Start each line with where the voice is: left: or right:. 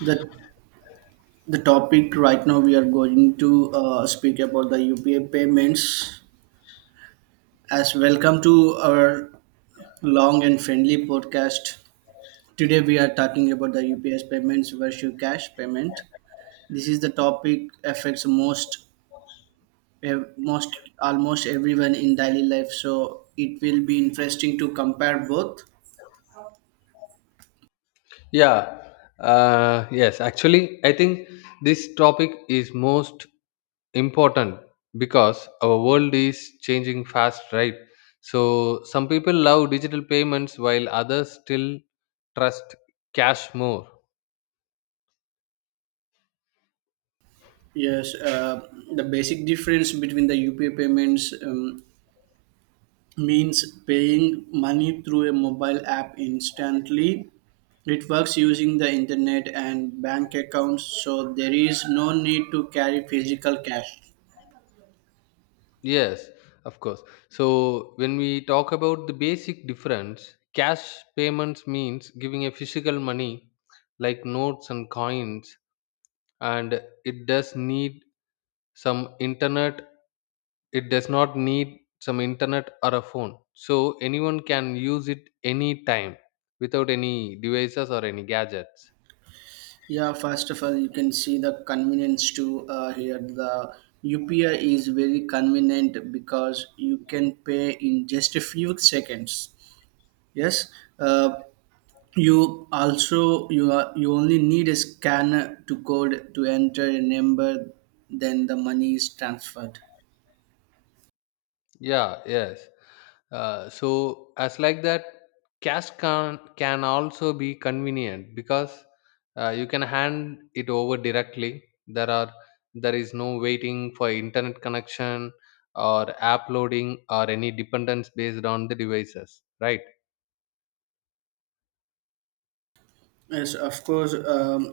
right: the the topic right now we are going to speak about the UPA payments. As welcome to our long and friendly podcast. Today we are talking about the UPS payments versus cash payment. This is the topic affects most most almost everyone in daily life. So it will be interesting to compare both.
left: Yeah, yes, Actually, I think this topic is most important because our world is changing fast, right? So, some people love digital payments while others still trust cash more.
right: Yes, the basic difference between the UPA payments means paying money through a mobile app instantly. It works using the internet and bank accounts, so there is no need to carry physical cash.
left: Yes, of course. So, when we talk about the basic difference, cash payments means giving a physical money like notes and coins, and it does need some internet it does not need some internet or a phone, so anyone can use it anytime without any devices or any gadgets.
right: Yeah, first of all, you can see the convenience too, here. The UPI is very convenient because you can pay in just a few seconds. Yes, uh, you also you only need a scanner to code to enter a number, then the money is transferred.
left: Yeah, yes, so as like that, cash can also be convenient because you can hand it over directly. there are there is no waiting for internet connection or app loading or any dependence based on the devices, right?
right: Yes, of course,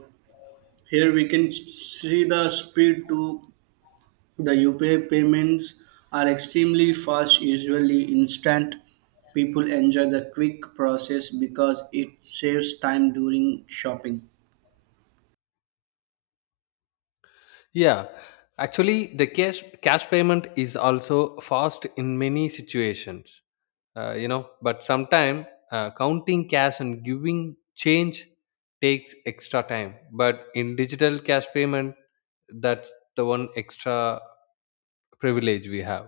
right: here we can see the speed to the UPI payments are extremely fast, usually instant. People enjoy the quick process because it saves time during shopping.
left: Yeah, actually, the cash payment is also fast in many situations. You know, but sometimes counting cash and giving change takes extra time. But in digital cash payment, that's the one extra privilege we have.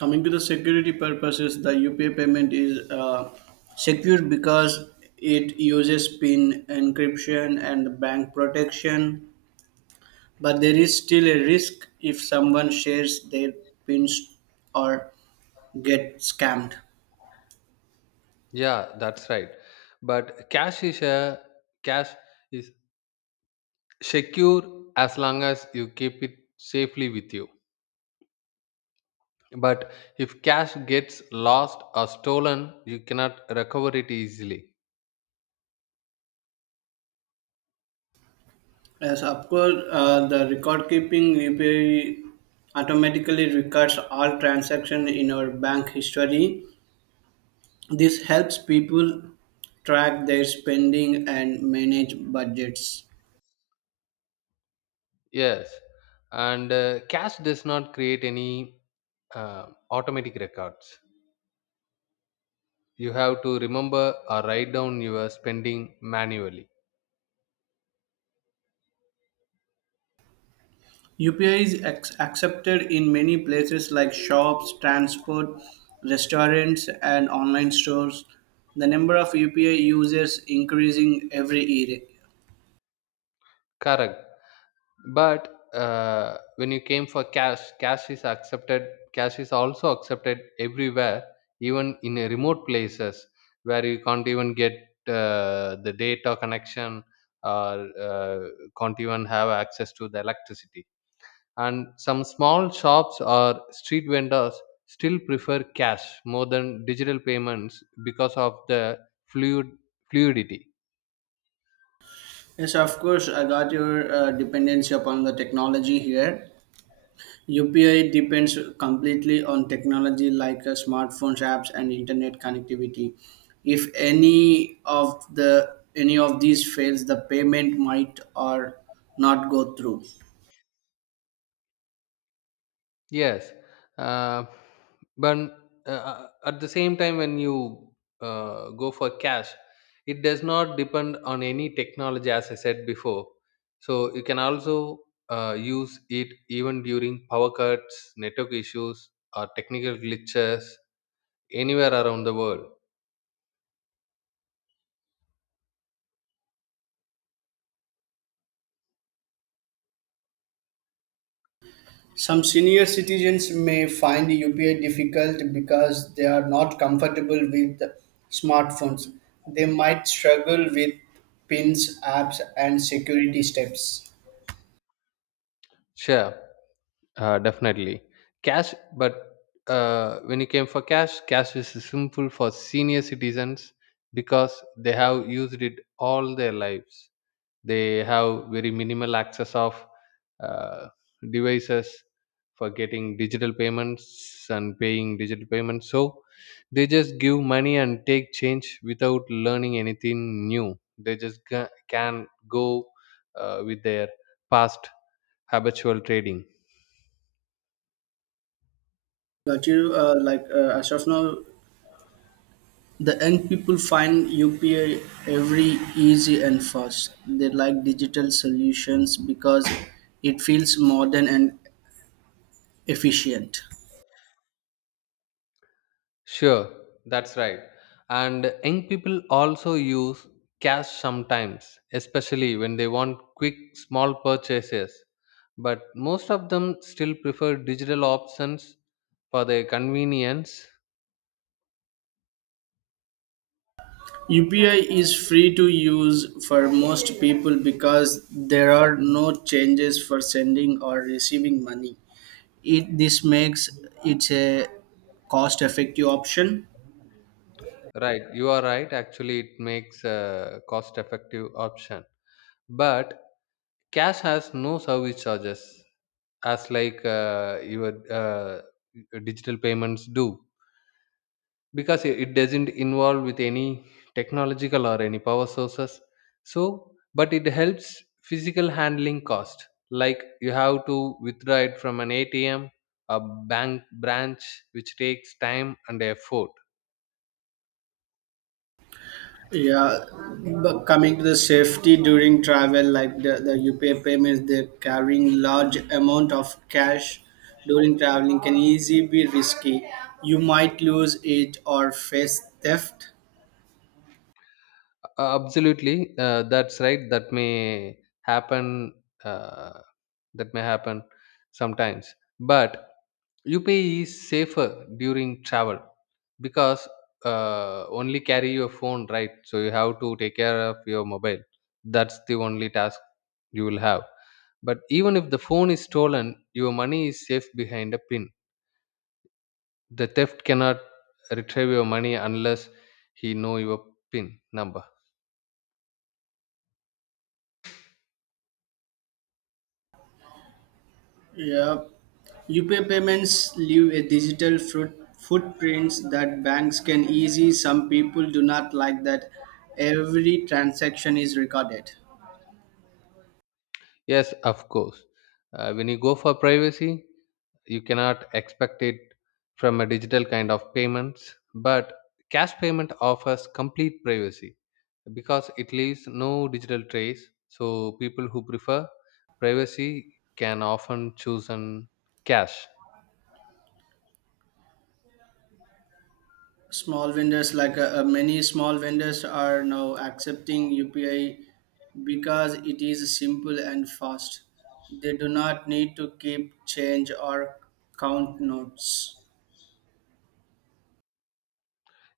right: Coming to the security purposes, the UPI payment is secure because it uses PIN encryption and bank protection, but there is still a risk if someone shares their PINs or get scammed.
left: Yeah, that's right. But cash is secure as long as you keep it safely with you. But if cash gets lost or stolen, you cannot recover it easily.
right: As of course, the record keeping, UPI automatically records all transactions in our bank history. This helps people track their spending and manage budgets.
left: Yes, and cash does not create any automatic records. You have to remember or write down your spending manually.
right: UPI is accepted in many places like shops, transport, restaurants, and online stores. The number of UPI users increasing every year.
left: Correct. But when you came for cash, cash is accepted. cash is also accepted everywhere, even in a remote places where you can't even get the data connection, or can't even have access to the electricity. And some small shops or street vendors still prefer cash more than digital payments because of the fluid fluidity.
right: Yes, of course, I got your dependency upon the technology here. UPI depends completely on technology like smartphones, apps, and internet connectivity. If any of these fails, the payment might or not go through.
left: Yes, uh, but at the same time, when you go for cash, it does not depend on any technology, as I said before. So you can also use it even during power cuts, network issues, or technical glitches anywhere around the world.
right: Some senior citizens may find UPI difficult because they are not comfortable with smartphones. They might struggle with pins, apps, and security steps.
left: Sure. Definitely cash, but when it came for cash is simple for senior citizens because they have used it all their lives. They have very minimal access of uh, devices for getting digital payments and paying digital payments, so they just give money and take change without learning anything new. They just can go with their past habitual trading.
right: Got you. As of now, the young people find UPI every easy and fast. They like digital solutions because it feels modern and efficient.
left: Sure, that's right. And young people also use cash sometimes, especially when they want quick, small purchases. But most of them still prefer digital options for their convenience.
right: UPI is free to use for most people because there are no changes for sending or receiving money. It this makes it a cost effective option.
left: Right, you are right. Actually, it makes a cost effective option. But cash has no service charges, as like your digital payments do, because it doesn't involve with any technological or any power sources. So but it helps physical handling cost, like you have to withdraw it from an atm, a bank branch, which takes time and effort.
right: Yeah, but coming to the safety during travel, like the UPI payments, they're carrying large amount of cash during traveling can easily be risky. You might lose it or face theft.
left: Absolutely, that's right. That may happen. Uh, that may happen sometimes, but UPI is safer during travel because only carry your phone, right? So you have to take care of your mobile. That's the only task you will have. But even if the phone is stolen, your money is safe behind a pin. The theft cannot retrieve your money unless he know your pin number.
right: Yeah. UPI payments leave a digital fruit, footprints that banks can easy. Some people do not like that every transaction is recorded.
left: Yes, of course. When you go for privacy, you cannot expect it from a digital kind of payments, but cash payment offers complete privacy because it leaves no digital trace. So people who prefer privacy can often choose an cash.
right: Small vendors like many small vendors are now accepting UPI because it is simple and fast. They do not need to keep change or count notes.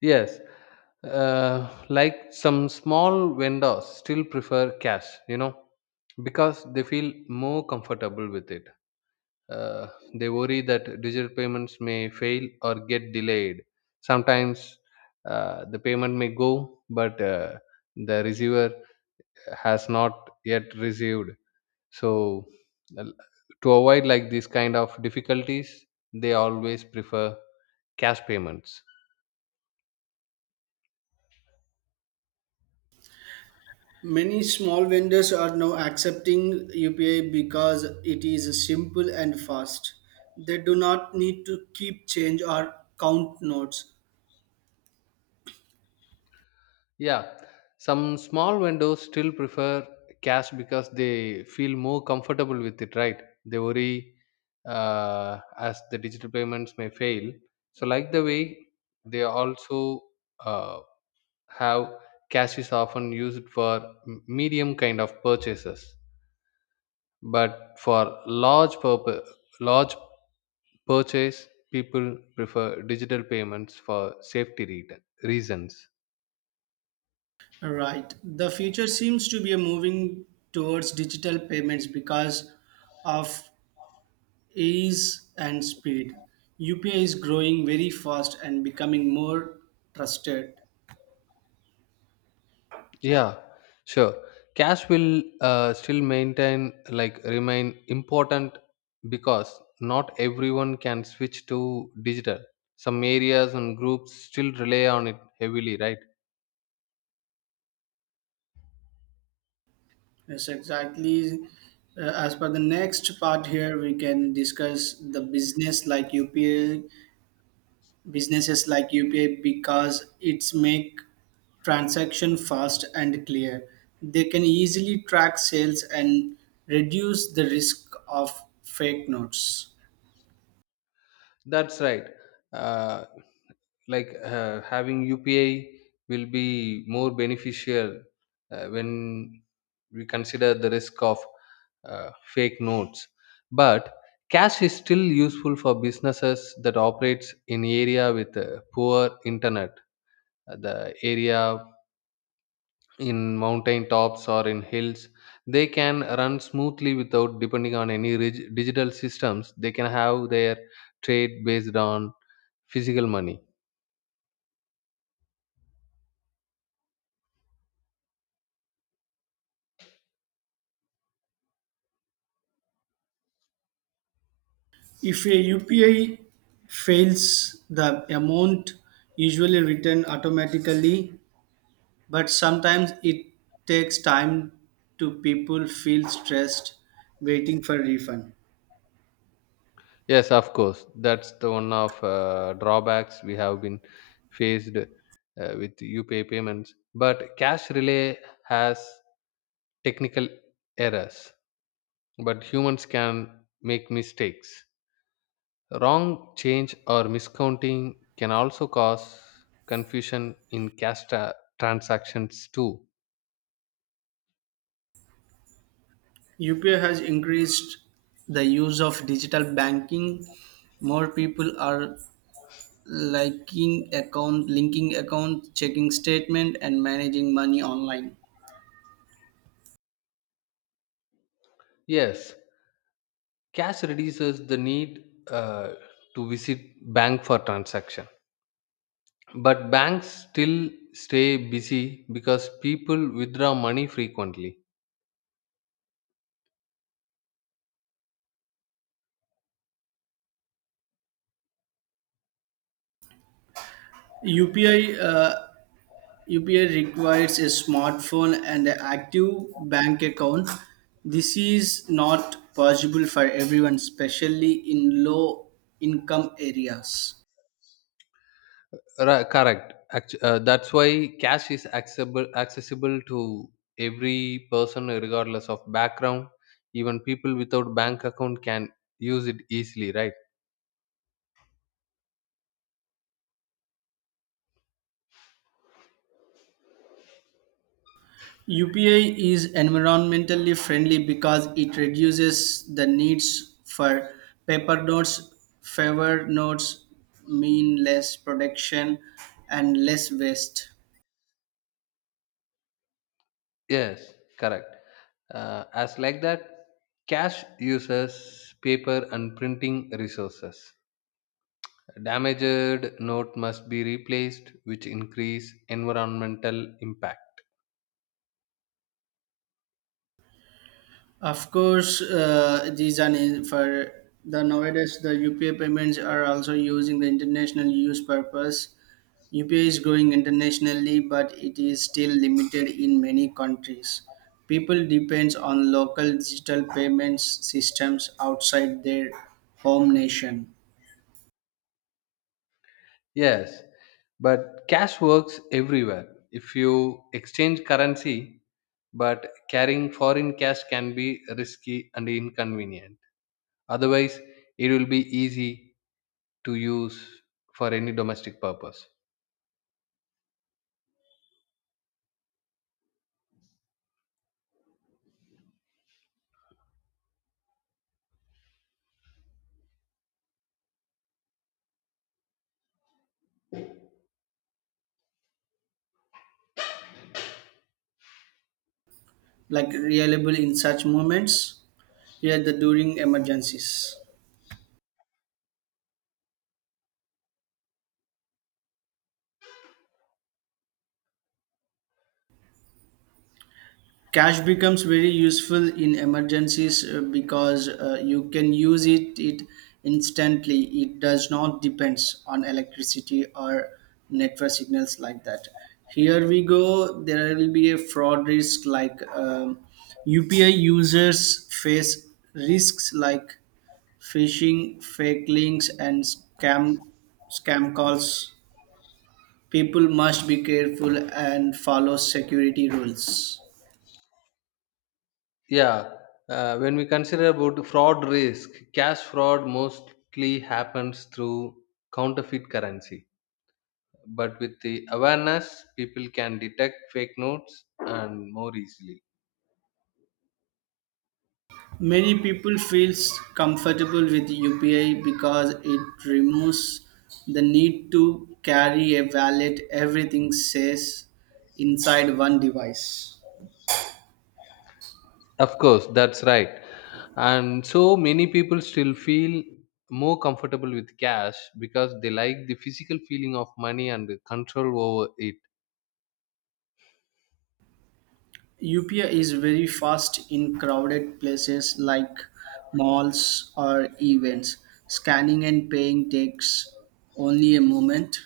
left: Yes, like some small vendors still prefer cash, you know, because they feel more comfortable with it. uh, they worry that digital payments may fail or get delayed. Sometimes the payment may go, but the receiver has not yet received. So, l- to avoid like these kind of difficulties, they always prefer cash payments.
right: Many small vendors are now accepting UPI because it is simple and fast. They do not need to keep change or count notes.
left: Yeah, some small vendors still prefer cash because they feel more comfortable with it, right? They worry as the digital payments may fail. So, like the way they also uh, have cash is often used for medium kind of purchases, but for large purpose, large purchase, people prefer digital payments for safety reasons.
right: Right. The future seems to be moving towards digital payments because of ease and speed. UPI is growing very fast and becoming more trusted.
left: Yeah, sure. Cash will still remain important because not everyone can switch to digital. Some areas and groups still rely on it heavily, right?
right: Yes, exactly. As per the next part here, we can discuss the businesses like UPI because it's make transaction fast and clear. They can easily track sales and reduce the risk of fake notes.
left: That's right. Uh, like having UPI will be more beneficial when we consider the risk of fake notes. But cash is still useful for businesses that operates in area with poor internet. The area in mountain tops or in hills, they can run smoothly without depending on any digital systems. They can have their trade based on physical money.
right: If a UPI fails, the amount usually returned automatically, but sometimes it takes time to people feel stressed waiting for refund.
left: Yes, of course. That's the one of drawbacks we have been faced with UPI payments. But cash relay has technical errors, but humans can make mistakes. Wrong change or miscounting can also cause confusion in cash transactions too.
right: UPI has increased the use of digital banking. More people are linking account, checking statement, and managing money online.
left: Yes, cash reduces the need uh, to visit bank for transaction. But banks still stay busy because people withdraw money frequently.
right: UPI uh, UPI requires a smartphone and an active bank account. This is not possible for everyone, especially in low income areas.
left: Correct. That's why cash is accessible to every person regardless of background. Even people without bank account can use it easily, right?
right: UPI is environmentally friendly because it reduces the needs for paper notes, favor notes, mean less production and less waste.
left: Yes, correct. As like that, cash uses paper and printing resources. Damaged note must be replaced, which increase environmental impact.
right: Of course, for the nowadays the UPI payments are also using the international use purpose. UPI is growing internationally, but it is still limited in many countries. People depends on local digital payments systems outside their home nation,
left: Yes, but cash works everywhere. If you exchange currency, but carrying foreign cash can be risky and inconvenient. Otherwise, it will be easy to use for any domestic purpose.
right: like reliable in such moments. Here, the during emergencies. Cash becomes very useful in emergencies because you can use it instantly. It does not depends on electricity or network signals like that. Here we go. There will be a fraud risk like UPI users face risks like phishing, fake links, and scam calls. People must be careful and follow security rules.
left: Yeah, when we consider about fraud risk, cash fraud mostly happens through counterfeit currency. But with the awareness, people can detect fake notes and more easily.
right: Many people feels comfortable with UPI because it removes the need to carry a wallet. Everything says inside one device.
left: Of course, that's right. And so many people still feel more comfortable with cash because they like the physical feeling of money and the control over it.
right: UPI is very fast in crowded places like malls or events. Scanning and paying takes only a moment.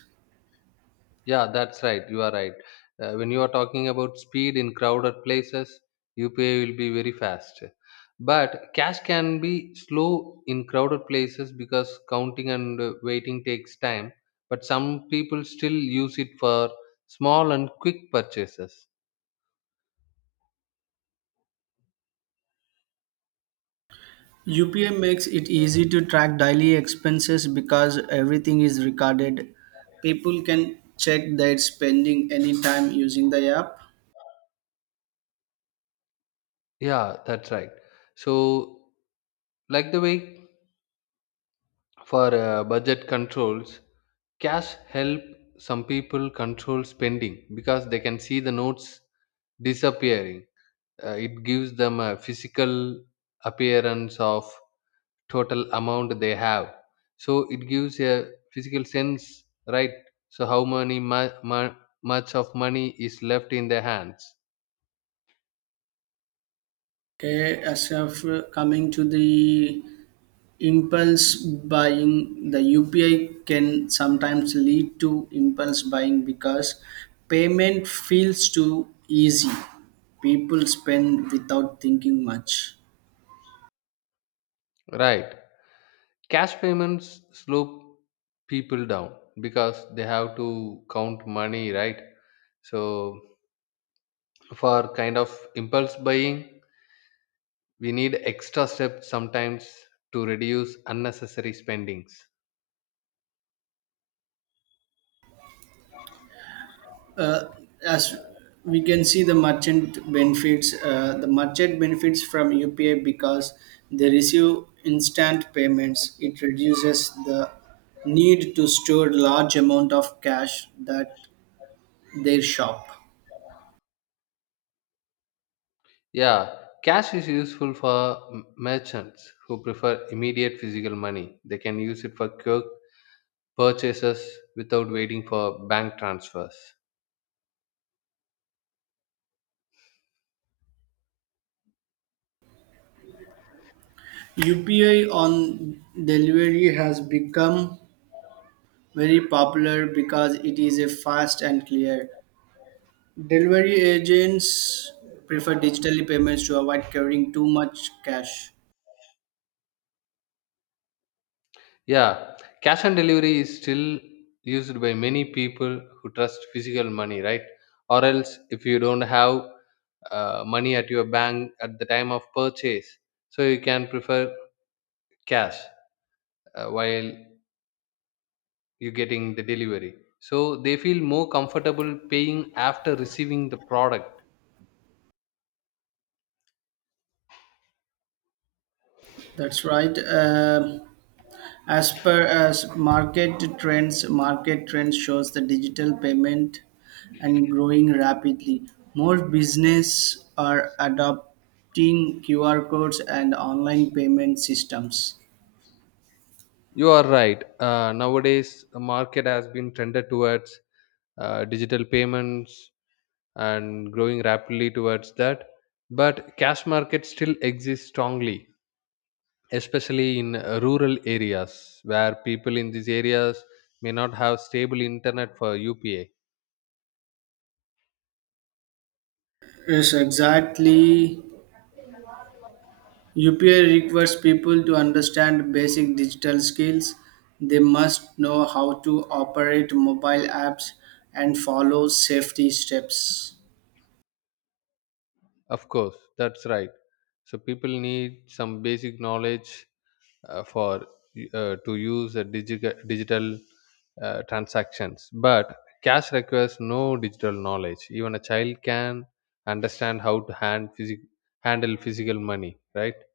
left: Yeah, that's right. You are right. When you are talking about speed in crowded places, UPI will be very fast. But cash can be slow in crowded places because counting and waiting takes time. But some people still use it for small and quick purchases.
right: UPI makes it easy to track daily expenses because everything is recorded. People can check their spending anytime using the app.
left: Yeah, that's right. So, like the way, for budget controls, cash help some people control spending because they can see the notes disappearing. It gives them a physical appearance of total amount they have. So it gives a physical sense, right? So how many much of money is left in their hands,
right: Okay, as of coming to the impulse buying, the UPI can sometimes lead to impulse buying because payment feels too easy. People spend without thinking much.
left: right? Cash payments slow people down because they have to count money, right? So for kind of impulse buying, we need extra steps sometimes to reduce unnecessary spendings.
right: uh, as we can see the merchant benefits, from UPI because they receive instant payments. It reduces the need to store large amount of cash that they shop.
left: Yeah, cash is useful for merchants who prefer immediate physical money. They can use it for quick purchases without waiting for bank transfers.
right: UPI on delivery has become very popular because it is a fast and clear. Delivery agents prefer digitally payments to avoid carrying too much cash.
left: Yeah, cash on delivery is still used by many people who trust physical money, right? Or else, if you don't have money at your bank at the time of purchase, so you can prefer cash while you getting the delivery. So they feel more comfortable paying after receiving the product.
right: That's right. As per as market trends shows the digital payment and growing rapidly. More business are adopting QR codes and online payment systems.
left: You are right. Nowadays, the market has been trended towards digital payments and growing rapidly towards that, but cash markets still exist strongly, especially in rural areas, where people in these areas may not have stable internet for upa.
right: Yes, exactly. UPI requires people to understand basic digital skills. They must know how to operate mobile apps and follow safety steps.
left: Of course, that's right. So people need some basic knowledge for to use a digital transactions, but cash requires no digital knowledge. Even a child can understand how to handle physical money, right?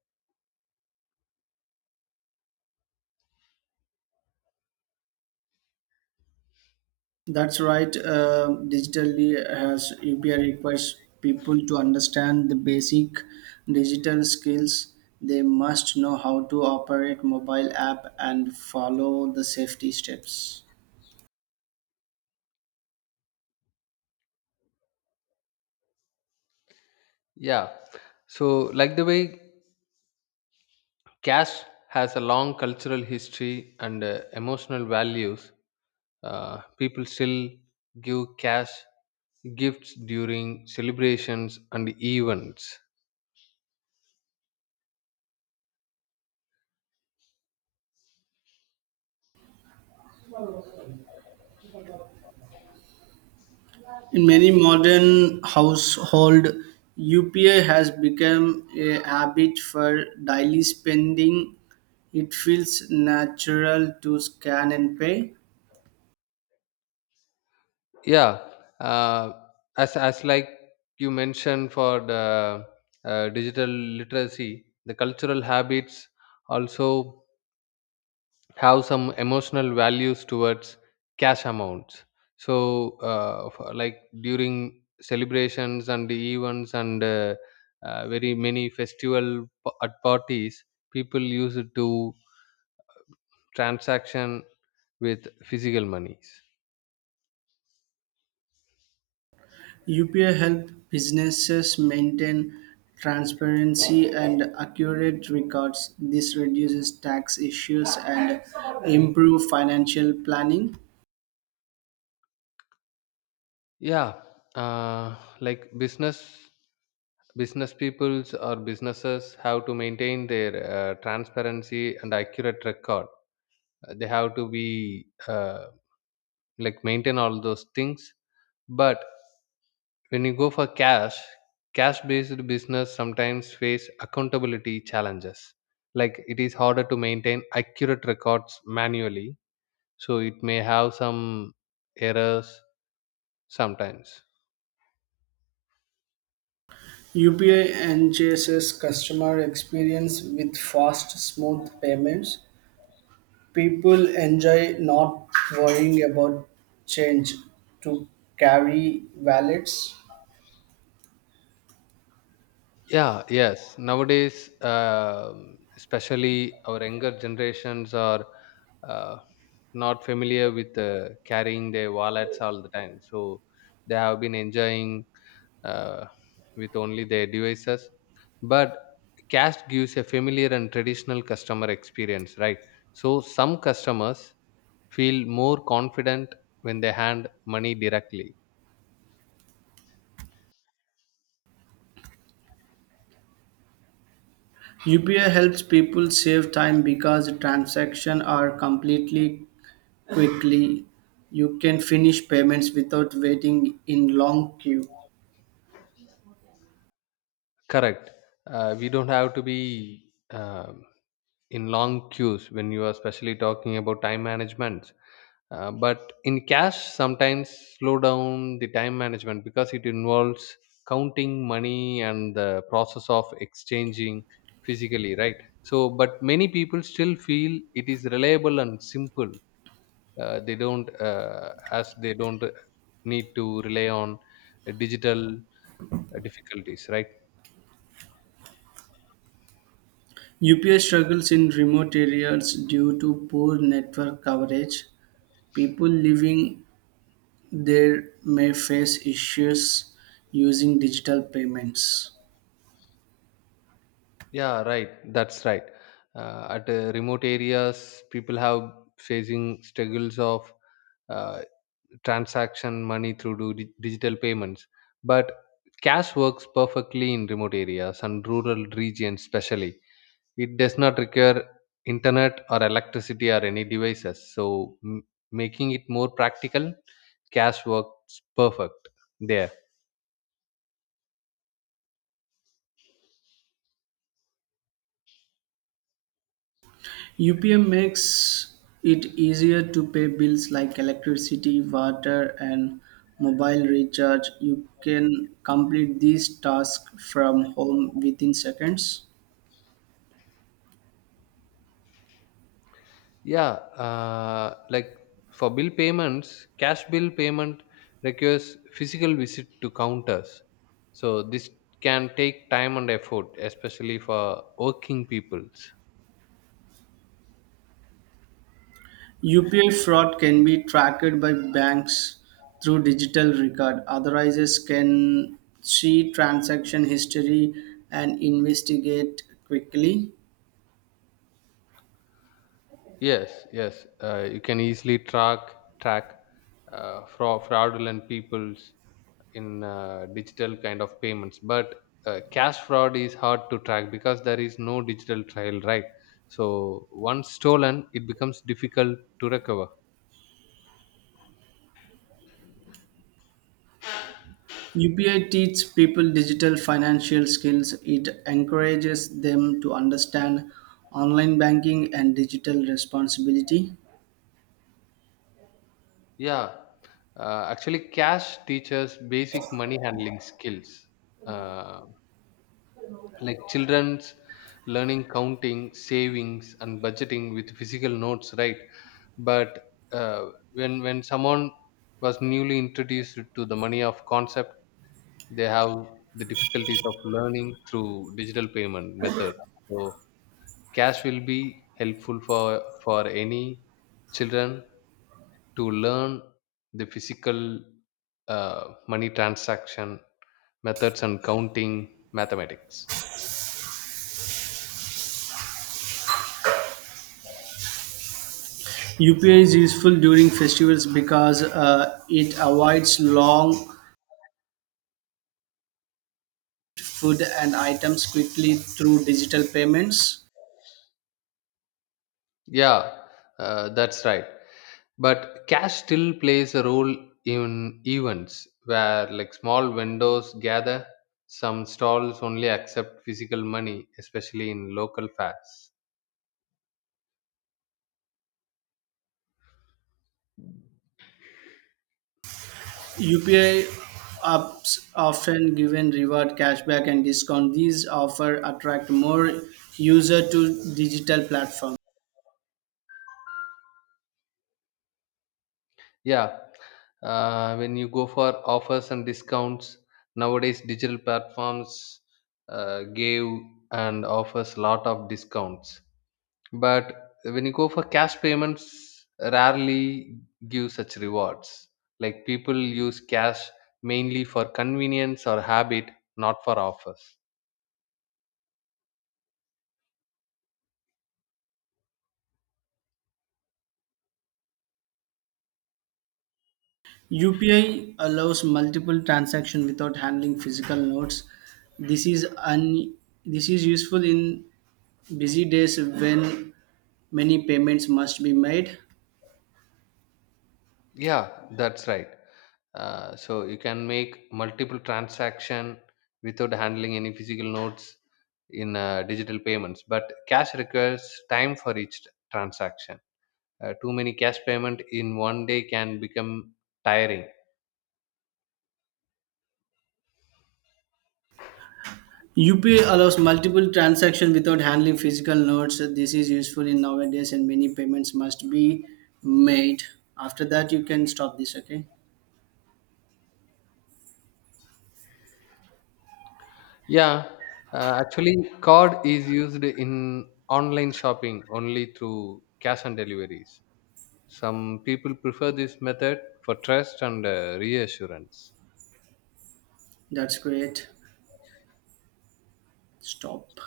right: That's right. Digitally, as UPI requires people to understand the basic digital skills, they must know how to operate mobile app and follow the safety steps.
left: Yeah. So, like the way, cash has a long cultural history and emotional values, people still give cash gifts during celebrations and events.
right: In many modern household, UPI has become a habit for daily spending. It feels natural to scan and pay.
left: Yeah. Uh, as like you mentioned for the digital literacy, the cultural habits also have some emotional values towards cash amounts. So like during celebrations and the events, and very many festival at parties, people use it to transaction with physical monies.
right: UPI helps businesses maintain transparency and accurate records. This reduces tax issues and improves financial planning.
left: Yeah, uh, like business peoples or businesses have to maintain their transparency and accurate record. They have to be uh, like maintain all those things. But when you go for cash, cash based business sometimes face accountability challenges, like it is harder to maintain accurate records manually, so it may have some errors sometimes.
right: UPI enhances customer experience with fast, smooth payments. People enjoy not worrying about change to carry wallets.
left: Yeah, yes, nowadays, um, especially our younger generations are uh, not familiar with carrying their wallets all the time. So they have been enjoying uh, with only their devices. But cash gives a familiar and traditional customer experience, right? So some customers feel more confident when they hand money directly.
right: UPI helps people save time because transactions are completely quickly. You can finish payments without waiting in long queue.
left: Correct. We don't have to be um in long queues when you are especially talking about time management. But in cash sometimes slow down the time management because it involves counting money and the process of exchanging physically, right? So but many people still feel it is reliable and simple. Uh, they don't uh, as they don't need to rely on digital difficulties, right?
right: UPS struggles in remote areas due to poor network coverage. People living there may face issues using digital payments.
left: Yeah, right. That's right. At remote areas, people have facing struggles of uh, transaction money through digital payments, but cash works perfectly in remote areas and rural regions, especially. It does not require internet or electricity or any devices, so making it more practical. Cash works perfect there.
right: UPM makes it easier to pay bills like electricity, water, and mobile recharge. You can complete these tasks from home within seconds.
left: Yeah, like for bill payments, cash bill payment requires physical visit to counters. So this can take time and effort, especially for working peoples.
right: UPI fraud can be tracked by banks through digital record. Authorizers can see transaction history and investigate quickly.
left: Yes, yes, you can easily track fraudulent peoples in digital kind of payments, but cash fraud is hard to track because there is no digital trail, right? So once stolen, it becomes difficult to recover.
right: UPI teaches people digital financial skills. It encourages them to understand online banking and digital responsibility.
left: Yeah, actually, cash teaches basic money handling skills, uh, like children's learning counting, savings, and budgeting with physical notes, right? But when someone was newly introduced to the money of concept, they have the difficulties of learning through digital payment methods. So cash will be helpful for any children to learn the physical money transaction methods and counting mathematics.
right: UPI is useful during festivals because it avoids long food and items quickly through digital payments.
left: Yeah, that's right. But cash still plays a role in events where like small vendors gather. Some stalls only accept physical money, especially in local fairs.
right: UPI apps often given reward cashback and discount. These offer attract more user to digital platform.
left: Yeah, when you go for offers and discounts nowadays, digital platforms give and offers lot of discounts. But when you go for cash payments, rarely give such rewards. Like people use cash mainly for convenience or habit, not for offers.
right: UPI allows multiple transaction without handling physical notes. This is un- this is useful in busy days when many payments must be made.
left: Yeah, that's right. So you can make multiple transaction without handling any physical notes in digital payments. But cash requires time for each transaction. Too many cash payment in one day can become tiring.
right: UPI allows multiple transactions without handling physical notes. This is useful in nowadays, and many payments must be made. After that, you can stop this. Okay,
left: Yeah, actually, card is used in online shopping only through cash on deliveries. Some people prefer this method for trust and reassurance.
right: that's great. Stop.